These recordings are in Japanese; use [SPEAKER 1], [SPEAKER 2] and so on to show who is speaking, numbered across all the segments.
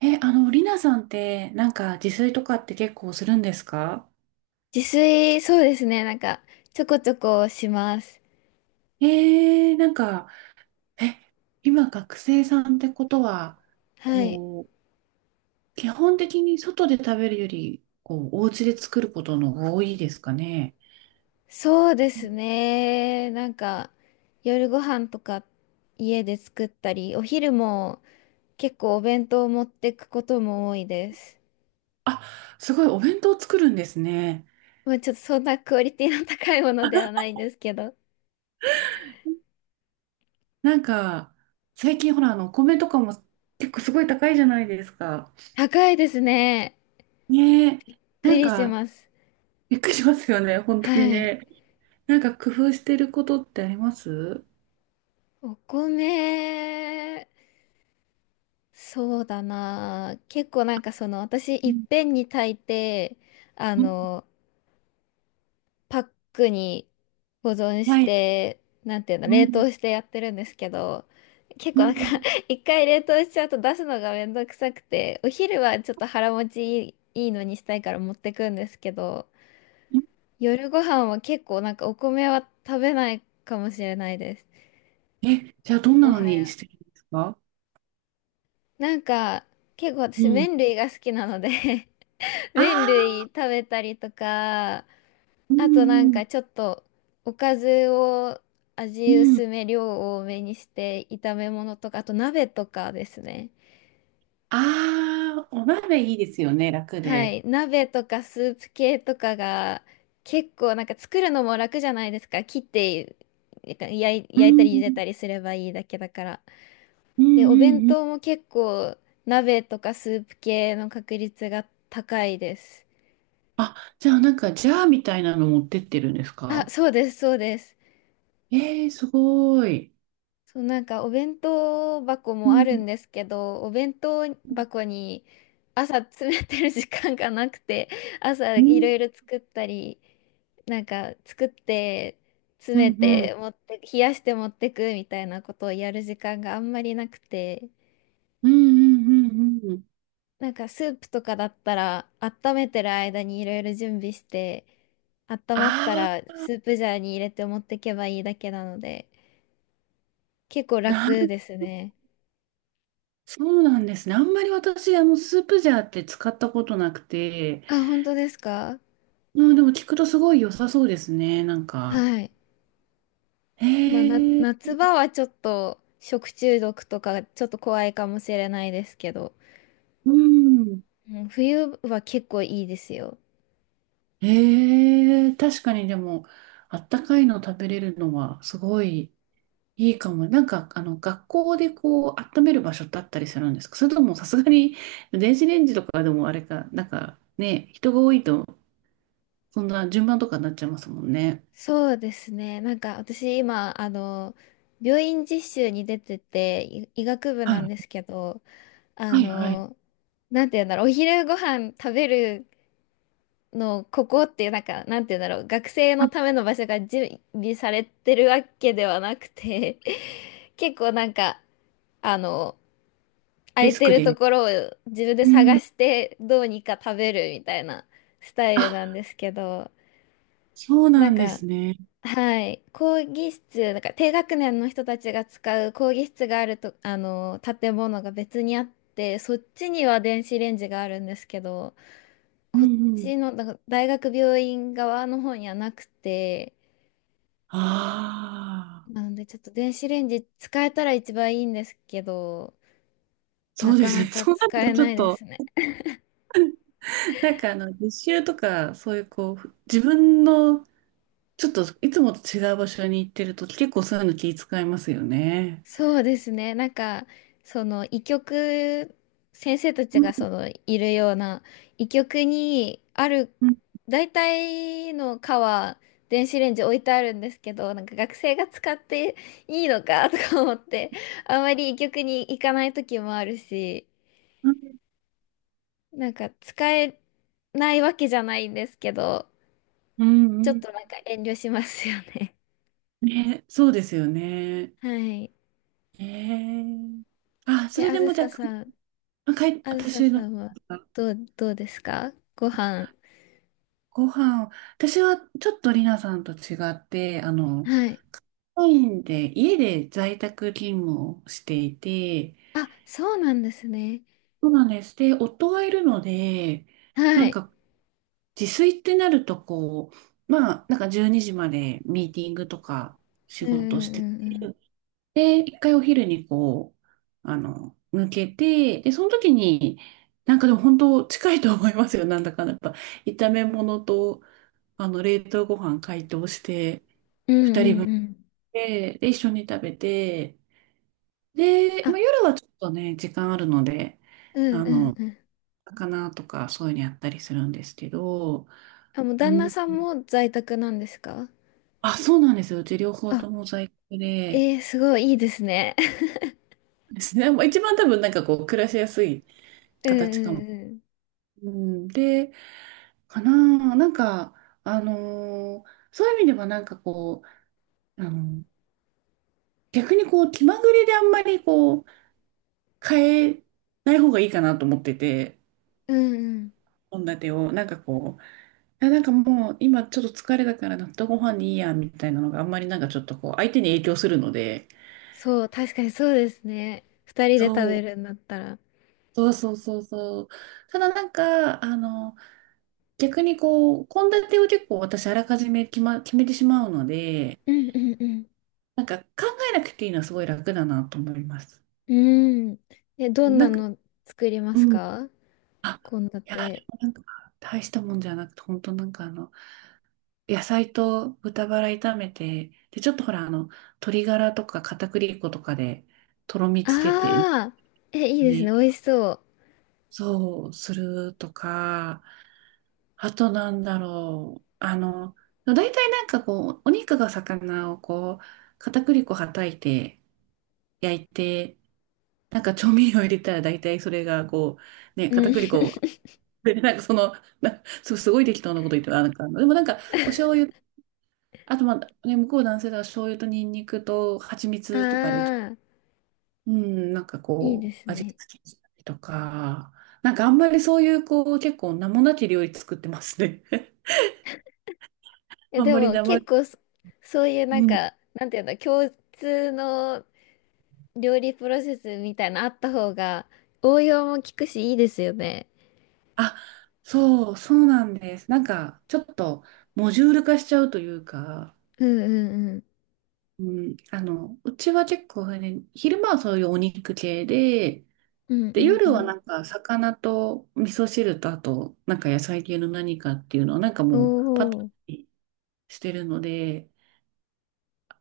[SPEAKER 1] え、あの、りなさんって、なんか自炊とかって結構するんですか？
[SPEAKER 2] 自炊、そうですね。ちょこちょこします。
[SPEAKER 1] なんか、え、今学生さんってことは、
[SPEAKER 2] はい。
[SPEAKER 1] こう、基本的に外で食べるより、こう、お家で作ることの方が多いですかね。
[SPEAKER 2] そうですね。夜ご飯とか家で作ったり、お昼も結構お弁当を持ってくことも多いです。
[SPEAKER 1] あ、すごいお弁当作るんですね。
[SPEAKER 2] まあちょっとそんなクオリティの高いものではないんですけど。
[SPEAKER 1] なんか、最近ほら、お米とかも結構すごい高いじゃないですか。
[SPEAKER 2] 高いですね。
[SPEAKER 1] ねえ、
[SPEAKER 2] びっく
[SPEAKER 1] なん
[SPEAKER 2] りし
[SPEAKER 1] か、
[SPEAKER 2] ます。
[SPEAKER 1] びっくりしますよね、本当に
[SPEAKER 2] はい。
[SPEAKER 1] ね。なんか工夫してることってあります？
[SPEAKER 2] お米、そうだな。結構その、私、い
[SPEAKER 1] う
[SPEAKER 2] っぺんに炊いて、あ
[SPEAKER 1] ん。
[SPEAKER 2] の、パックに保存し
[SPEAKER 1] はい。
[SPEAKER 2] て、なんていうの、
[SPEAKER 1] う
[SPEAKER 2] 冷
[SPEAKER 1] ん。
[SPEAKER 2] 凍してやってるんですけど、結
[SPEAKER 1] う
[SPEAKER 2] 構なんか
[SPEAKER 1] ん。
[SPEAKER 2] 一回冷凍しちゃうと出すのがめんどくさくて、お昼はちょっと腹持ちいい、いいのにしたいから持ってくんですけど、
[SPEAKER 1] うん。
[SPEAKER 2] 夜ご飯は結構お米は食べないかもしれないです。
[SPEAKER 1] じゃあどんな
[SPEAKER 2] も
[SPEAKER 1] の
[SPEAKER 2] は
[SPEAKER 1] に
[SPEAKER 2] や。
[SPEAKER 1] してるんですか？
[SPEAKER 2] なんか、結構
[SPEAKER 1] う
[SPEAKER 2] 私
[SPEAKER 1] ん。
[SPEAKER 2] 麺類が好きなので
[SPEAKER 1] あ
[SPEAKER 2] 麺
[SPEAKER 1] あ、
[SPEAKER 2] 類食べたりとか、
[SPEAKER 1] う
[SPEAKER 2] あ
[SPEAKER 1] ん
[SPEAKER 2] となん
[SPEAKER 1] うん
[SPEAKER 2] かちょっとおかずを
[SPEAKER 1] う
[SPEAKER 2] 味
[SPEAKER 1] ん。
[SPEAKER 2] 薄め量多めにして炒め物とかあと鍋とかですね。
[SPEAKER 1] ああ、お鍋いいですよね、楽
[SPEAKER 2] は
[SPEAKER 1] で。
[SPEAKER 2] い、鍋とかスープ系とかが結構作るのも楽じゃないですか。切ってなんか焼い、
[SPEAKER 1] う
[SPEAKER 2] 焼いたり茹
[SPEAKER 1] ん
[SPEAKER 2] でたりすればいいだけだから。
[SPEAKER 1] うんう
[SPEAKER 2] で
[SPEAKER 1] ん
[SPEAKER 2] お弁
[SPEAKER 1] うん。
[SPEAKER 2] 当も結構鍋とかスープ系の確率が高いです。
[SPEAKER 1] あ、じゃあなんかジャーみたいなの持ってってるんです
[SPEAKER 2] あ、
[SPEAKER 1] か？
[SPEAKER 2] そうですそうです。
[SPEAKER 1] すごい。
[SPEAKER 2] そう、なんかお弁当箱
[SPEAKER 1] う
[SPEAKER 2] もある
[SPEAKER 1] ん
[SPEAKER 2] んですけど、お弁当箱に朝詰めてる時間がなくて、朝
[SPEAKER 1] う
[SPEAKER 2] いろ
[SPEAKER 1] ん
[SPEAKER 2] いろ作ったり、なんか作って詰
[SPEAKER 1] う
[SPEAKER 2] め
[SPEAKER 1] んうん
[SPEAKER 2] て持って冷やして持ってくみたいなことをやる時間があんまりなくて。
[SPEAKER 1] うんうんうんうん。
[SPEAKER 2] なんかスープとかだったら温めてる間にいろいろ準備して、温まっ
[SPEAKER 1] あ
[SPEAKER 2] た
[SPEAKER 1] あ、
[SPEAKER 2] らスープジャーに入れて持ってけばいいだけなので結構
[SPEAKER 1] なん、
[SPEAKER 2] 楽ですね。
[SPEAKER 1] そうなんですね。あんまり私、スープジャーって使ったことなくて、
[SPEAKER 2] あ、本当ですか？
[SPEAKER 1] うん、でも聞くとすごい良さそうですね、なんか。
[SPEAKER 2] はい。
[SPEAKER 1] へ
[SPEAKER 2] まあ、
[SPEAKER 1] え、
[SPEAKER 2] 夏場はちょっと食中毒とかちょっと怖いかもしれないですけど、
[SPEAKER 1] うん。
[SPEAKER 2] うん、冬は結構いいですよ。
[SPEAKER 1] へえ、確かにでも、あったかいの食べれるのはすごいいいかも。なんか、学校でこう、温める場所ってあったりするんですか？それともさすがに、電子レンジとかでもあれか、なんかね、人が多いと、そんな順番とかになっちゃいますもんね。
[SPEAKER 2] そうですね。私今、病院実習に出てて、医学部
[SPEAKER 1] は
[SPEAKER 2] なんで
[SPEAKER 1] い、
[SPEAKER 2] すけど、あ
[SPEAKER 1] はい、はい。
[SPEAKER 2] の、なんて言うんだろう、お昼ご飯食べるのここっていう、なんかなんて言うんだろう、学生
[SPEAKER 1] あ、
[SPEAKER 2] のための場所が準備されてるわけではなくて 結構あの空
[SPEAKER 1] デ
[SPEAKER 2] い
[SPEAKER 1] ス
[SPEAKER 2] て
[SPEAKER 1] ク
[SPEAKER 2] ると
[SPEAKER 1] で。
[SPEAKER 2] ころを自分で
[SPEAKER 1] う
[SPEAKER 2] 探
[SPEAKER 1] ん。
[SPEAKER 2] してどうにか食べるみたいなスタイルなん
[SPEAKER 1] あ、
[SPEAKER 2] ですけど。
[SPEAKER 1] そう
[SPEAKER 2] な
[SPEAKER 1] な
[SPEAKER 2] ん
[SPEAKER 1] んで
[SPEAKER 2] か
[SPEAKER 1] すね。
[SPEAKER 2] はい、講義室、なんか低学年の人たちが使う講義室がある、とあの建物が別にあってそっちには電子レンジがあるんですけど。
[SPEAKER 1] うん
[SPEAKER 2] こっ
[SPEAKER 1] うん。
[SPEAKER 2] ちの、だから大学病院側の方にはなくて、
[SPEAKER 1] ああ。
[SPEAKER 2] なのでちょっと電子レンジ使えたら一番いいんですけど、
[SPEAKER 1] そ
[SPEAKER 2] な
[SPEAKER 1] うで
[SPEAKER 2] か
[SPEAKER 1] す
[SPEAKER 2] な
[SPEAKER 1] ね。
[SPEAKER 2] か
[SPEAKER 1] そうな
[SPEAKER 2] 使
[SPEAKER 1] ると
[SPEAKER 2] え
[SPEAKER 1] ちょ
[SPEAKER 2] な
[SPEAKER 1] っ
[SPEAKER 2] いで
[SPEAKER 1] と、
[SPEAKER 2] すね。
[SPEAKER 1] なんか実習とか、そういうこう、自分の、ちょっといつもと違う場所に行ってると、結構そういうの気遣いますよね。
[SPEAKER 2] そうですね。その、医局、先生たち
[SPEAKER 1] う
[SPEAKER 2] が
[SPEAKER 1] ん
[SPEAKER 2] その、いるような、医局にある、
[SPEAKER 1] うん
[SPEAKER 2] 大体の科は、電子レンジ置いてあるんですけど、なんか学生が使っていいのかとか思って、あんまり医局に行かない時もあるし、
[SPEAKER 1] うん
[SPEAKER 2] なんか使えないわけじゃないんですけど、
[SPEAKER 1] う
[SPEAKER 2] ちょっ
[SPEAKER 1] ん。
[SPEAKER 2] となんか遠慮しますよね。
[SPEAKER 1] ね、そうですよね。
[SPEAKER 2] はい。
[SPEAKER 1] えーあ、そ
[SPEAKER 2] え、
[SPEAKER 1] れ
[SPEAKER 2] あ
[SPEAKER 1] で
[SPEAKER 2] ず
[SPEAKER 1] もじ
[SPEAKER 2] さ
[SPEAKER 1] ゃ
[SPEAKER 2] さん、
[SPEAKER 1] あ、
[SPEAKER 2] あずさ
[SPEAKER 1] 私の、
[SPEAKER 2] さんはどうですかご飯。
[SPEAKER 1] ご飯、私はちょっとりなさんと違って、
[SPEAKER 2] はい。
[SPEAKER 1] オンラインで、家で在宅勤務をしていて、
[SPEAKER 2] あ、そうなんですね。
[SPEAKER 1] そうなんです。で、夫がいるので、
[SPEAKER 2] は
[SPEAKER 1] なん
[SPEAKER 2] い。
[SPEAKER 1] か、自炊ってなると、こう、まあ、なんか12時までミーティングとか仕
[SPEAKER 2] うんう
[SPEAKER 1] 事して
[SPEAKER 2] んうん
[SPEAKER 1] て、で、1回お昼にこう、抜けて、で、その時に、なんかでも本当近いと思いますよ。なんだかんだやっぱ、炒め物と、冷凍ご飯解凍して、
[SPEAKER 2] うん。うんうんうん。
[SPEAKER 1] で、一緒に食べて、で、
[SPEAKER 2] あ、
[SPEAKER 1] まあ、夜はちょっとね、時間あるので、
[SPEAKER 2] うん
[SPEAKER 1] あ
[SPEAKER 2] うん
[SPEAKER 1] の、
[SPEAKER 2] うん。
[SPEAKER 1] 魚とかそういうのやったりするんですけど、
[SPEAKER 2] あ、もう
[SPEAKER 1] う
[SPEAKER 2] 旦那
[SPEAKER 1] ん、
[SPEAKER 2] さんも在宅なんですか？
[SPEAKER 1] あ、そうなんですよ。うち両方と
[SPEAKER 2] あ、
[SPEAKER 1] も在宅で、
[SPEAKER 2] えー、すごいいいですね。
[SPEAKER 1] ですね。まあ一番多分なんかこう暮らしやすい
[SPEAKER 2] う
[SPEAKER 1] 形かも。
[SPEAKER 2] ん
[SPEAKER 1] うん、で、かな、なんか、そういう意味ではなんかこう、逆にこう気まぐれであんまりこう変えない方がいいかなと思ってて、
[SPEAKER 2] うんうん。うんうん。
[SPEAKER 1] 献立をなんかこう、いやなんかもう今ちょっと疲れたから納豆ご飯にいいやみたいなのがあんまりなんかちょっとこう相手に影響するので、
[SPEAKER 2] そう、確かにそうですね。二人で食
[SPEAKER 1] そ
[SPEAKER 2] べ
[SPEAKER 1] う
[SPEAKER 2] るんだったら。
[SPEAKER 1] そうそうそうそう。ただなんか、逆にこう、献立を結構私あらかじめ決めてしまうので、
[SPEAKER 2] うんうん
[SPEAKER 1] なんか考えなくていいのはすごい楽だなと思います。
[SPEAKER 2] うん。うん。え、どん
[SPEAKER 1] な
[SPEAKER 2] な
[SPEAKER 1] んか、
[SPEAKER 2] の作ります
[SPEAKER 1] うん。
[SPEAKER 2] か？
[SPEAKER 1] あ、
[SPEAKER 2] 献
[SPEAKER 1] いや、で
[SPEAKER 2] 立。
[SPEAKER 1] もなんか、大したもんじゃなくて、本当なんか野菜と豚バラ炒めて、で、ちょっとほら、鶏ガラとか片栗粉とかで、とろみつけて、
[SPEAKER 2] ああー、え、いいですね。
[SPEAKER 1] ね、
[SPEAKER 2] 美味しそう。
[SPEAKER 1] そう、するとか、あとなんだろう。大体なんかこう、お肉が魚をこう、片栗粉はたいて、焼いて、なんか調味料入れたら大体それがこう、ね、
[SPEAKER 2] う
[SPEAKER 1] 片
[SPEAKER 2] ん。
[SPEAKER 1] 栗粉、でなんかその、すごい適当なこと言ってる、あなんか、でもなんか、お醤油、あとまあ、ね、向こう男性だから醤油とニンニクと蜂
[SPEAKER 2] あ
[SPEAKER 1] 蜜とかで、
[SPEAKER 2] あ、
[SPEAKER 1] うん、なんか
[SPEAKER 2] いいで
[SPEAKER 1] こう、
[SPEAKER 2] す
[SPEAKER 1] 味
[SPEAKER 2] ね。
[SPEAKER 1] 付けしたりとか、なんかあんまりそういうこう、結構名もなき料理作ってますね。
[SPEAKER 2] いや、
[SPEAKER 1] あん
[SPEAKER 2] で
[SPEAKER 1] まり
[SPEAKER 2] も
[SPEAKER 1] 名前、
[SPEAKER 2] 結構そ、そういうなん
[SPEAKER 1] うん。
[SPEAKER 2] か、なんていうんだ、共通の料理プロセスみたいなあった方が、応用も効くし、いいですよね。
[SPEAKER 1] あ、そう、そうなんです。なんか、ちょっと、モジュール化しちゃうというか、
[SPEAKER 2] うんうん
[SPEAKER 1] うん、うちは結構ね、昼間はそういうお肉系で、
[SPEAKER 2] うん。うんう
[SPEAKER 1] で、
[SPEAKER 2] んう
[SPEAKER 1] 夜は
[SPEAKER 2] ん。
[SPEAKER 1] なんか、魚と味噌汁と、あと、なんか野菜系の何かっていうのは、なんか
[SPEAKER 2] お
[SPEAKER 1] もう、パターン
[SPEAKER 2] お、
[SPEAKER 1] にしてるので、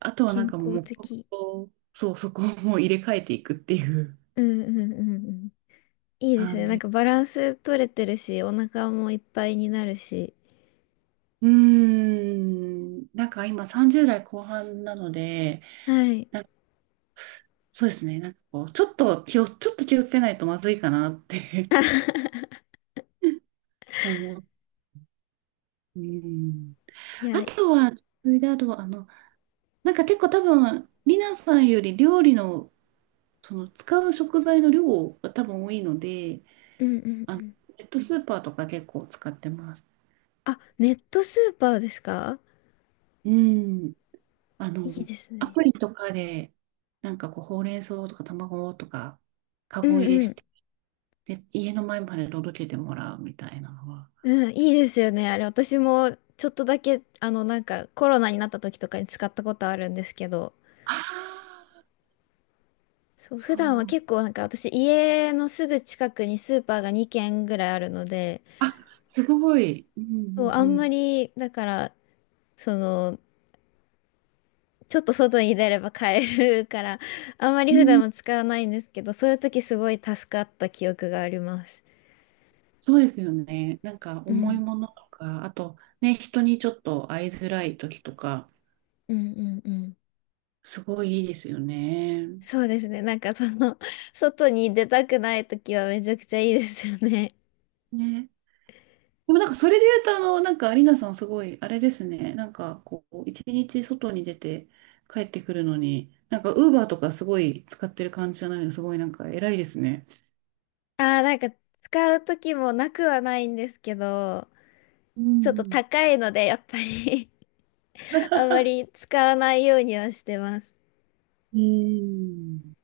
[SPEAKER 1] あとはなん
[SPEAKER 2] 健
[SPEAKER 1] かも
[SPEAKER 2] 康
[SPEAKER 1] う、黙
[SPEAKER 2] 的。
[SPEAKER 1] 々と、そう、そこをもう入れ替えていくっていう
[SPEAKER 2] うんうんうん。いいです
[SPEAKER 1] 感
[SPEAKER 2] ね。なん
[SPEAKER 1] じ。
[SPEAKER 2] かバランス取れてるし、お腹もいっぱいになるし。
[SPEAKER 1] うーん、なんか今30代後半なので、
[SPEAKER 2] はい。
[SPEAKER 1] そうですね。なんかこう、ちょっと気をつけないとまずいかなって 思う。うん。
[SPEAKER 2] い
[SPEAKER 1] あ
[SPEAKER 2] や、
[SPEAKER 1] とは、それであとは、なんか結構多分、リナさんより料理の、その使う食材の量が多分多いので、
[SPEAKER 2] うんうんう
[SPEAKER 1] あの、
[SPEAKER 2] ん。
[SPEAKER 1] ネットスーパーとか結構使ってます。
[SPEAKER 2] あ、ネットスーパーですか？
[SPEAKER 1] うん。あ
[SPEAKER 2] いい
[SPEAKER 1] の、
[SPEAKER 2] です
[SPEAKER 1] ア
[SPEAKER 2] ね。
[SPEAKER 1] プリとかで、なんかこう、ほうれん草とか卵とか、カ
[SPEAKER 2] う
[SPEAKER 1] ゴ入れ
[SPEAKER 2] んう
[SPEAKER 1] して、
[SPEAKER 2] ん。
[SPEAKER 1] で、家の前まで届けてもらうみたいなのは。
[SPEAKER 2] うん、いいですよね。あれ、私もちょっとだけ、なんかコロナになった時とかに使ったことあるんですけど、
[SPEAKER 1] ああ、
[SPEAKER 2] そう、
[SPEAKER 1] そ
[SPEAKER 2] 普段は
[SPEAKER 1] う。
[SPEAKER 2] 結構なんか私、家のすぐ近くにスーパーが2軒ぐらいあるので、
[SPEAKER 1] あ、すごい。う
[SPEAKER 2] そう、
[SPEAKER 1] ん
[SPEAKER 2] あ
[SPEAKER 1] うん
[SPEAKER 2] んま
[SPEAKER 1] う
[SPEAKER 2] り、だから、その、ちょっと外に出れば買えるから、あんまり普
[SPEAKER 1] ん。う
[SPEAKER 2] 段
[SPEAKER 1] ん、
[SPEAKER 2] は使わないんですけど、そういう時すごい助かった記憶があります。
[SPEAKER 1] そうですよね。なんか
[SPEAKER 2] う
[SPEAKER 1] 重い
[SPEAKER 2] ん、
[SPEAKER 1] ものとか、あとね、人にちょっと会いづらい時とか、
[SPEAKER 2] うん、うん、うん。
[SPEAKER 1] すごいいいですよね。
[SPEAKER 2] そうですね。なんかその、外に出たくない時はめちゃくちゃいいですよね。
[SPEAKER 1] ね。でもなんかそれで言うと、なんかアリーナさんすごい、あれですね。なんかこう、一日外に出て帰ってくるのに、なんかウーバーとかすごい使ってる感じじゃないの、すごいなんか偉いですね。
[SPEAKER 2] ああ、なんか使う時もなくはないんですけど、
[SPEAKER 1] う
[SPEAKER 2] ちょっと
[SPEAKER 1] ん
[SPEAKER 2] 高いので、やっぱり あんまり使わないようにはしてます。
[SPEAKER 1] うん。うん。